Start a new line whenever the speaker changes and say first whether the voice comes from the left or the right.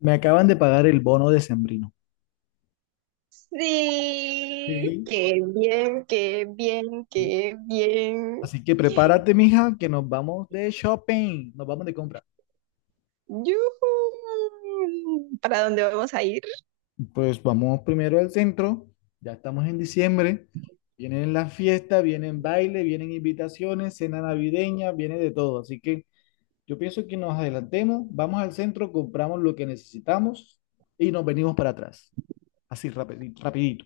left: Me acaban de pagar el bono decembrino.
right: Sí,
left: Sí,
right: qué bien, qué bien,
left: sí.
right: qué bien.
left: Así que prepárate, mija, que nos vamos de shopping, nos vamos de compra.
right: ¡Yujú! ¿Para dónde vamos a ir?
left: Pues vamos primero al centro, ya estamos en diciembre, vienen las fiestas, vienen baile, vienen invitaciones, cena navideña, viene de todo. Así que yo pienso que nos adelantemos, vamos al centro, compramos lo que necesitamos y nos venimos para atrás, así rapidito.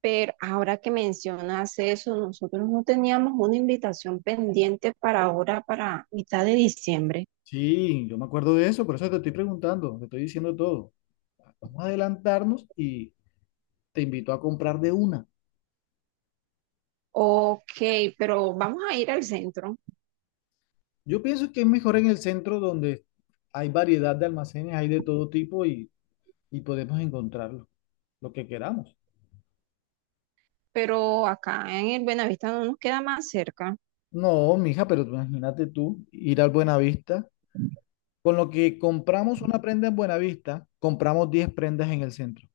right: Pero ahora que mencionas eso, nosotros no teníamos una invitación pendiente para ahora, para mitad de diciembre.
left: Sí, yo me acuerdo de eso, por eso te estoy preguntando, te estoy diciendo todo. Vamos a adelantarnos y te invito a comprar de una.
right: Ok, pero vamos a ir al centro,
left: Yo pienso que es mejor en el centro donde hay variedad de almacenes, hay de todo tipo y podemos encontrarlo lo que queramos.
right: pero acá en el Buenavista no nos queda más cerca.
left: No, mija, pero tú imagínate tú ir al Buenavista. Con lo que compramos una prenda en Buenavista, compramos 10 prendas en el centro.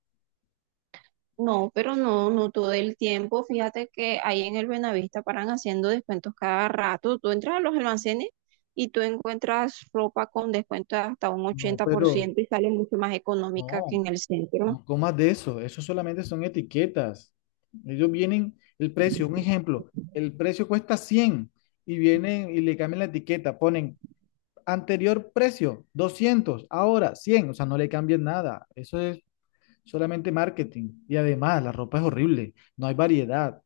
right: No, pero no, no todo el tiempo. Fíjate que ahí en el Buenavista paran haciendo descuentos cada rato. Tú entras a los almacenes y tú encuentras ropa con descuento hasta un
left: No, pero
right: 80% y sale mucho más económica que
left: no,
right: en el centro.
left: no comas de eso. Eso solamente son etiquetas. Ellos vienen, el precio, un ejemplo, el precio cuesta 100 y vienen y le cambian la etiqueta, ponen anterior precio, 200, ahora 100. O sea, no le cambien nada. Eso es solamente marketing. Y además, la ropa es horrible, no hay variedad.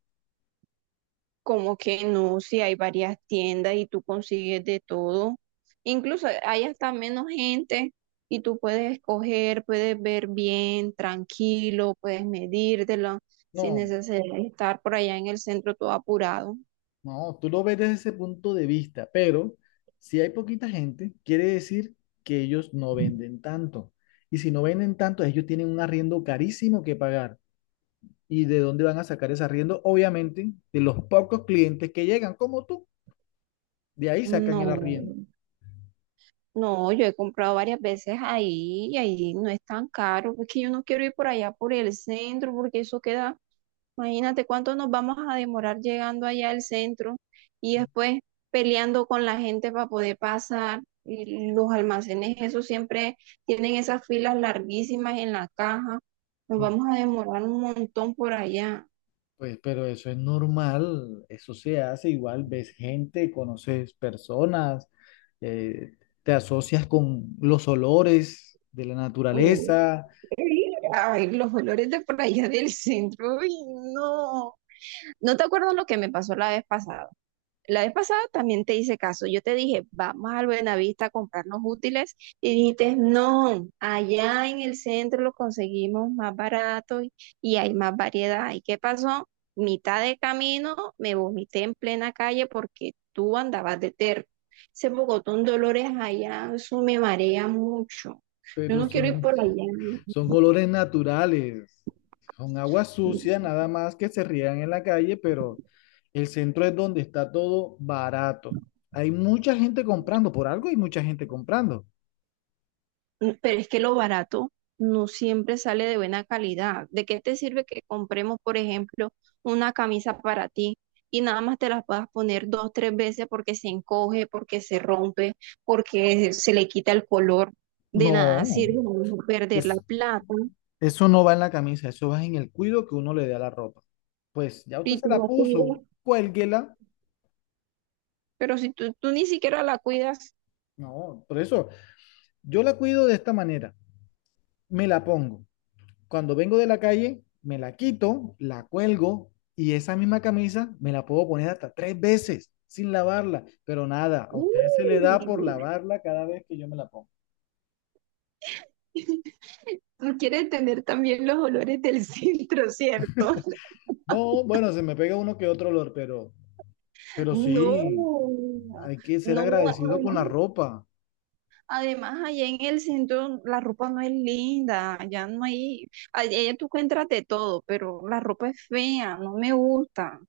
right: Como que no, si hay varias tiendas y tú consigues de todo. Incluso hay hasta menos gente y tú puedes escoger, puedes ver bien, tranquilo, puedes medírtelo sin
left: No,
right: necesidad de estar por allá en el centro todo apurado.
left: no, tú lo ves desde ese punto de vista, pero si hay poquita gente, quiere decir que ellos no venden tanto. Y si no venden tanto, ellos tienen un arriendo carísimo que pagar. ¿Y de dónde van a sacar ese arriendo? Obviamente, de los pocos clientes que llegan, como tú. De ahí sacan el
right: No,
left: arriendo.
right: no, yo he comprado varias veces ahí y ahí no es tan caro. Es que yo no quiero ir por allá por el centro porque eso queda, imagínate cuánto nos vamos a demorar llegando allá al centro y después peleando con la gente para poder pasar. Y los almacenes, eso siempre tienen esas filas larguísimas en la caja. Nos vamos a demorar un montón por allá.
left: Pues, pero eso es normal, eso se hace igual, ves gente, conoces personas, eh, te asocias con los olores de la
right: Uy,
left: naturaleza,
right: ay, los olores de por allá del centro, uy, no. ¿No te acuerdas lo que me pasó la vez pasada? La vez pasada también te hice caso. Yo te dije, vamos al Buenavista a comprarnos útiles y dijiste, no, allá en el centro lo conseguimos más barato y hay más variedad. ¿Y qué pasó? Mitad de camino me vomité en plena calle porque tú andabas de terco. Ese Bogotón Dolores allá, eso me marea mucho. Yo
left: pero
right: no quiero ir
left: son,
right: por allá.
left: son olores naturales, son aguas
right: ¿No?
left: sucias nada más que se riegan en la calle, pero el centro es donde está todo barato. Hay mucha gente comprando, por algo hay mucha gente comprando.
right: Pero es que lo barato no siempre sale de buena calidad. ¿De qué te sirve que compremos, por ejemplo, una camisa para ti y nada más te las puedas poner dos, tres veces porque se encoge, porque se rompe, porque se le quita el color? De nada
left: No,
right: sirve no perder la
left: es,
right: plata
left: eso no va en la camisa, eso va en el cuido que uno le dé a la ropa. Pues ya usted
right: y
left: se
right: tú
left: la
right: no cuidas.
left: puso, cuélguela.
right: Pero si tú ni siquiera la cuidas.
left: No, por eso yo la cuido de esta manera. Me la pongo. Cuando vengo de la calle, me la quito, la cuelgo y esa misma camisa me la puedo poner hasta tres veces sin lavarla. Pero nada, a
right: ¡Uy!
left: usted se le da por lavarla cada vez que yo me la pongo.
right: Tú quieres tener también los olores del centro, ¿cierto?
left: No, bueno, se me pega uno que otro olor, pero,
right: No,
left: sí, hay que ser
right: no.
left: agradecido con la ropa.
right: Además, allá en el centro la ropa no es linda, ya no hay, allá tú encuentras de todo, pero la ropa es fea, no me gusta.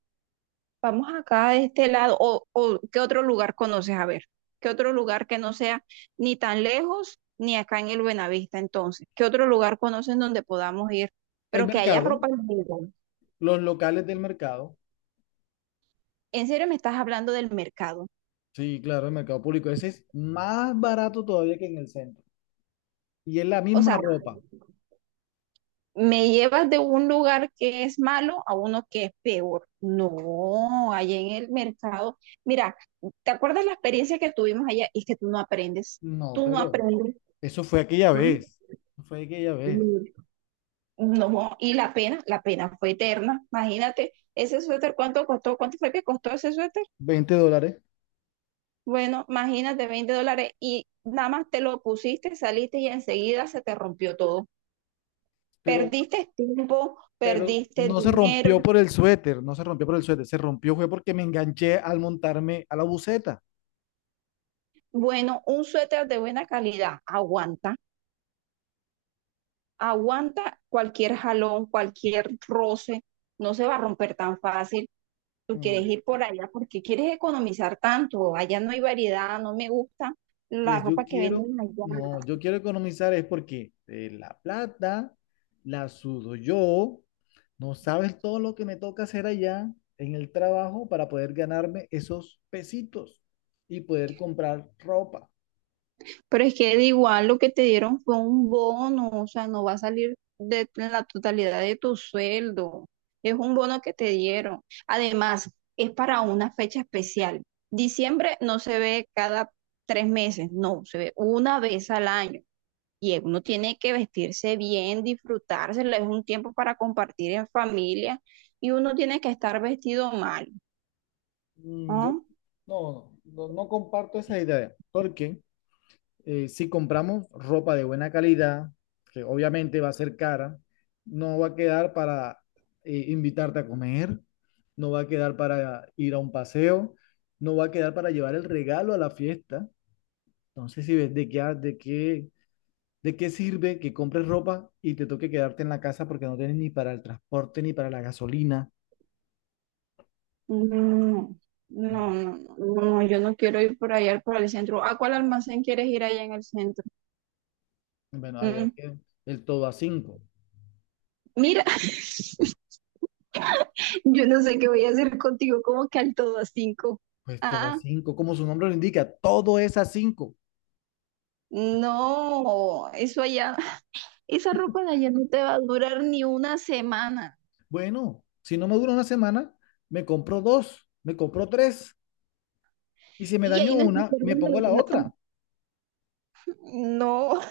right: Vamos acá de este lado, o ¿qué otro lugar conoces? A ver, ¿qué otro lugar que no sea ni tan lejos ni acá en el Buenavista entonces? ¿Qué otro lugar conoces donde podamos ir,
left: El
right: pero que haya ropa
left: mercado,
right: linda?
left: los locales del mercado.
right: ¿En serio me estás hablando del mercado?
left: Sí, claro, el mercado público. Ese es más barato todavía que en el centro. Y es la
right: O sea,
left: misma ropa.
right: me llevas de un lugar que es malo a uno que es peor. No, allá en el mercado. Mira, ¿te acuerdas la experiencia que tuvimos allá? Y que tú no aprendes,
left: No,
right: tú no
left: pero
right: aprendes.
left: eso fue aquella
right: Mm.
left: vez. Fue aquella vez.
right: No, y la pena fue eterna. Imagínate, ese suéter, ¿cuánto costó? ¿Cuánto fue que costó ese suéter?
left: $20.
right: Bueno, imagínate, 20 dólares, y nada más te lo pusiste, saliste y enseguida se te rompió todo.
left: Pero,
right: Perdiste tiempo,
left: pero
right: perdiste
left: no se
right: dinero.
left: rompió por el suéter. No se rompió por el suéter. Se rompió fue porque me enganché al montarme a la buceta.
right: Bueno, un suéter de buena calidad aguanta, aguanta cualquier jalón, cualquier roce, no se va a romper tan fácil. Tú quieres
left: Mm.
right: ir por allá porque quieres economizar tanto, allá no hay variedad, no me gusta la
left: Pues yo
right: ropa que
left: quiero,
right: venden allá.
left: no, yo quiero economizar es porque la plata la sudo yo, no sabes todo lo que me toca hacer allá en el trabajo para poder ganarme esos pesitos y poder comprar ropa.
right: Pero es que de igual lo que te dieron fue un bono, o sea, no va a salir de la totalidad de tu sueldo. Es un bono que te dieron. Además, es para una fecha especial. Diciembre no se ve cada 3 meses, no, se ve una vez al año. Y uno tiene que vestirse bien, disfrutárselo, es un tiempo para compartir en familia y uno tiene que estar vestido mal.
left: Yo
right: ¿Ah?
left: no comparto esa idea porque si compramos ropa de buena calidad, que obviamente va a ser cara, no va a quedar para invitarte a comer, no va a quedar para ir a un paseo, no va a quedar para llevar el regalo a la fiesta. Entonces, si ves de qué, ha- de qué sirve que compres ropa y te toque quedarte en la casa porque no tienes ni para el transporte ni para la gasolina.
right: No, no,
left: No.
right: no, no, no, yo no quiero ir por allá, por el centro. ¿A cuál almacén quieres ir allá en el centro?
left: Bueno, allá
right: Mm,
left: que el Todo a Cinco.
right: Mira, yo no sé qué voy a hacer contigo, como que al todo a cinco.
left: Pues Todo a
right: Ah,
left: Cinco, como su nombre lo indica, todo es a cinco.
right: no, eso allá, esa ropa de allá no te va a durar ni una semana.
left: Bueno, si no me dura una semana, me compro dos, me compro tres. Y si me
right: Y
left: daño
right: ahí no estás
left: una, me
right: perdiendo
left: pongo
right: la
left: la
right: plata.
left: otra.
right: No.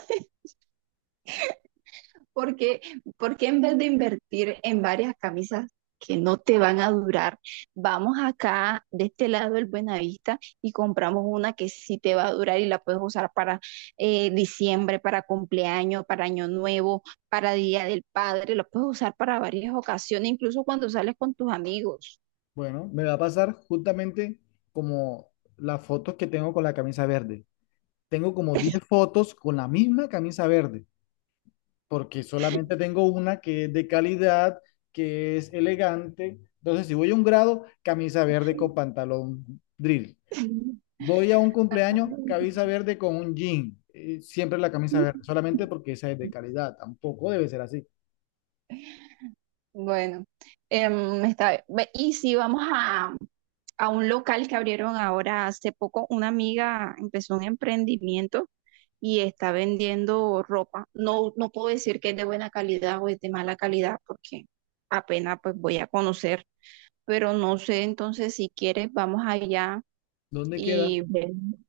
right: Porque, porque en vez de invertir en varias camisas que no te van a durar, vamos acá de este lado del Buenavista y compramos una que sí te va a durar y la puedes usar para diciembre, para cumpleaños, para año nuevo, para Día del Padre, la puedes usar para varias ocasiones, incluso cuando sales con tus amigos.
left: Bueno, me va a pasar justamente como las fotos que tengo con la camisa verde. Tengo como 10 fotos con la misma camisa verde, porque solamente tengo una que es de calidad, que es elegante. Entonces, si voy a un grado, camisa verde con pantalón drill. Voy a un cumpleaños, camisa verde con un jean. Siempre la camisa verde, solamente porque esa es de calidad. Tampoco debe ser así.
right: Bueno, está bien. Y si vamos a, un local que abrieron ahora hace poco. Una amiga empezó un emprendimiento y está vendiendo ropa. No, no puedo decir que es de buena calidad o es de mala calidad porque apenas pues voy a conocer, pero no sé, entonces si quieres vamos allá
left: ¿Dónde queda?
right: y ven.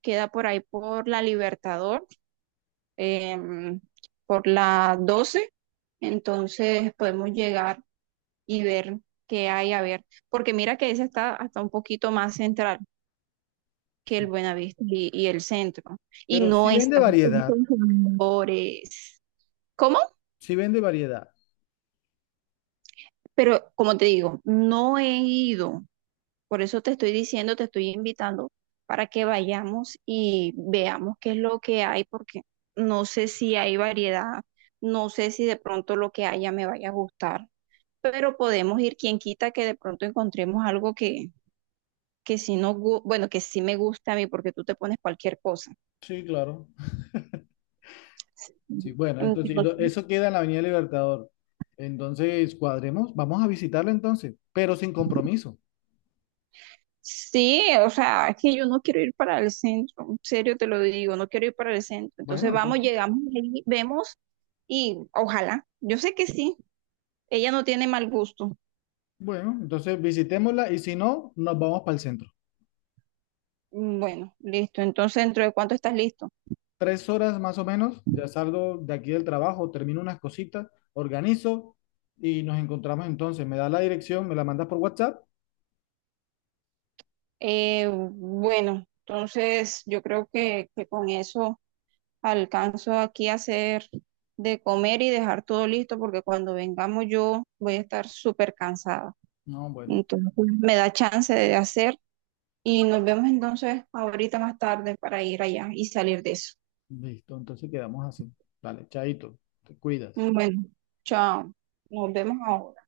right: Queda por ahí por la Libertador, em, por la 12, entonces podemos llegar y ver qué hay a ver, porque mira que esa está hasta un poquito más central que el
left: Sí.
right: Buenavista y el centro. Y
left: Pero
right: no
left: si vende
right: están
left: variedad,
right: esos jugadores. ¿Cómo?
left: si vende variedad.
right: Pero como te digo, no he ido. Por eso te estoy diciendo, te estoy invitando para que vayamos y veamos qué es lo que hay, porque no sé si hay variedad, no sé si de pronto lo que haya me vaya a gustar, pero podemos ir, quien quita que de pronto encontremos algo que sí no, bueno, que sí me gusta a mí, porque tú te pones cualquier cosa.
left: Sí, claro. Sí, bueno,
right: Entonces,
left: entonces eso queda en la Avenida Libertador. Entonces, cuadremos, vamos a visitarla entonces, pero sin compromiso.
right: sí, o sea, es que yo no quiero ir para el centro, en serio te lo digo, no quiero ir para el centro. Entonces
left: Bueno,
right: vamos,
left: entonces,
right: llegamos ahí, vemos y ojalá, yo sé que sí, ella no tiene mal gusto.
left: bueno, entonces, visitémosla y si no, nos vamos para el centro.
right: Mm. Bueno, listo, entonces ¿dentro de cuánto estás listo?
left: 3 horas más o menos, ya salgo de aquí del trabajo, termino unas cositas, organizo y nos encontramos entonces. Me da la dirección, me la mandas por WhatsApp.
right: Bueno, entonces yo creo que con eso alcanzo aquí a hacer de comer y dejar todo listo porque cuando vengamos yo voy a estar súper cansada.
left: No, bueno,
right: Entonces me da chance de hacer. Y nos vemos entonces ahorita más tarde para ir allá y salir de eso.
left: listo, entonces quedamos así. Vale, chaito, te cuidas.
right: Bueno, chao. Nos vemos ahora.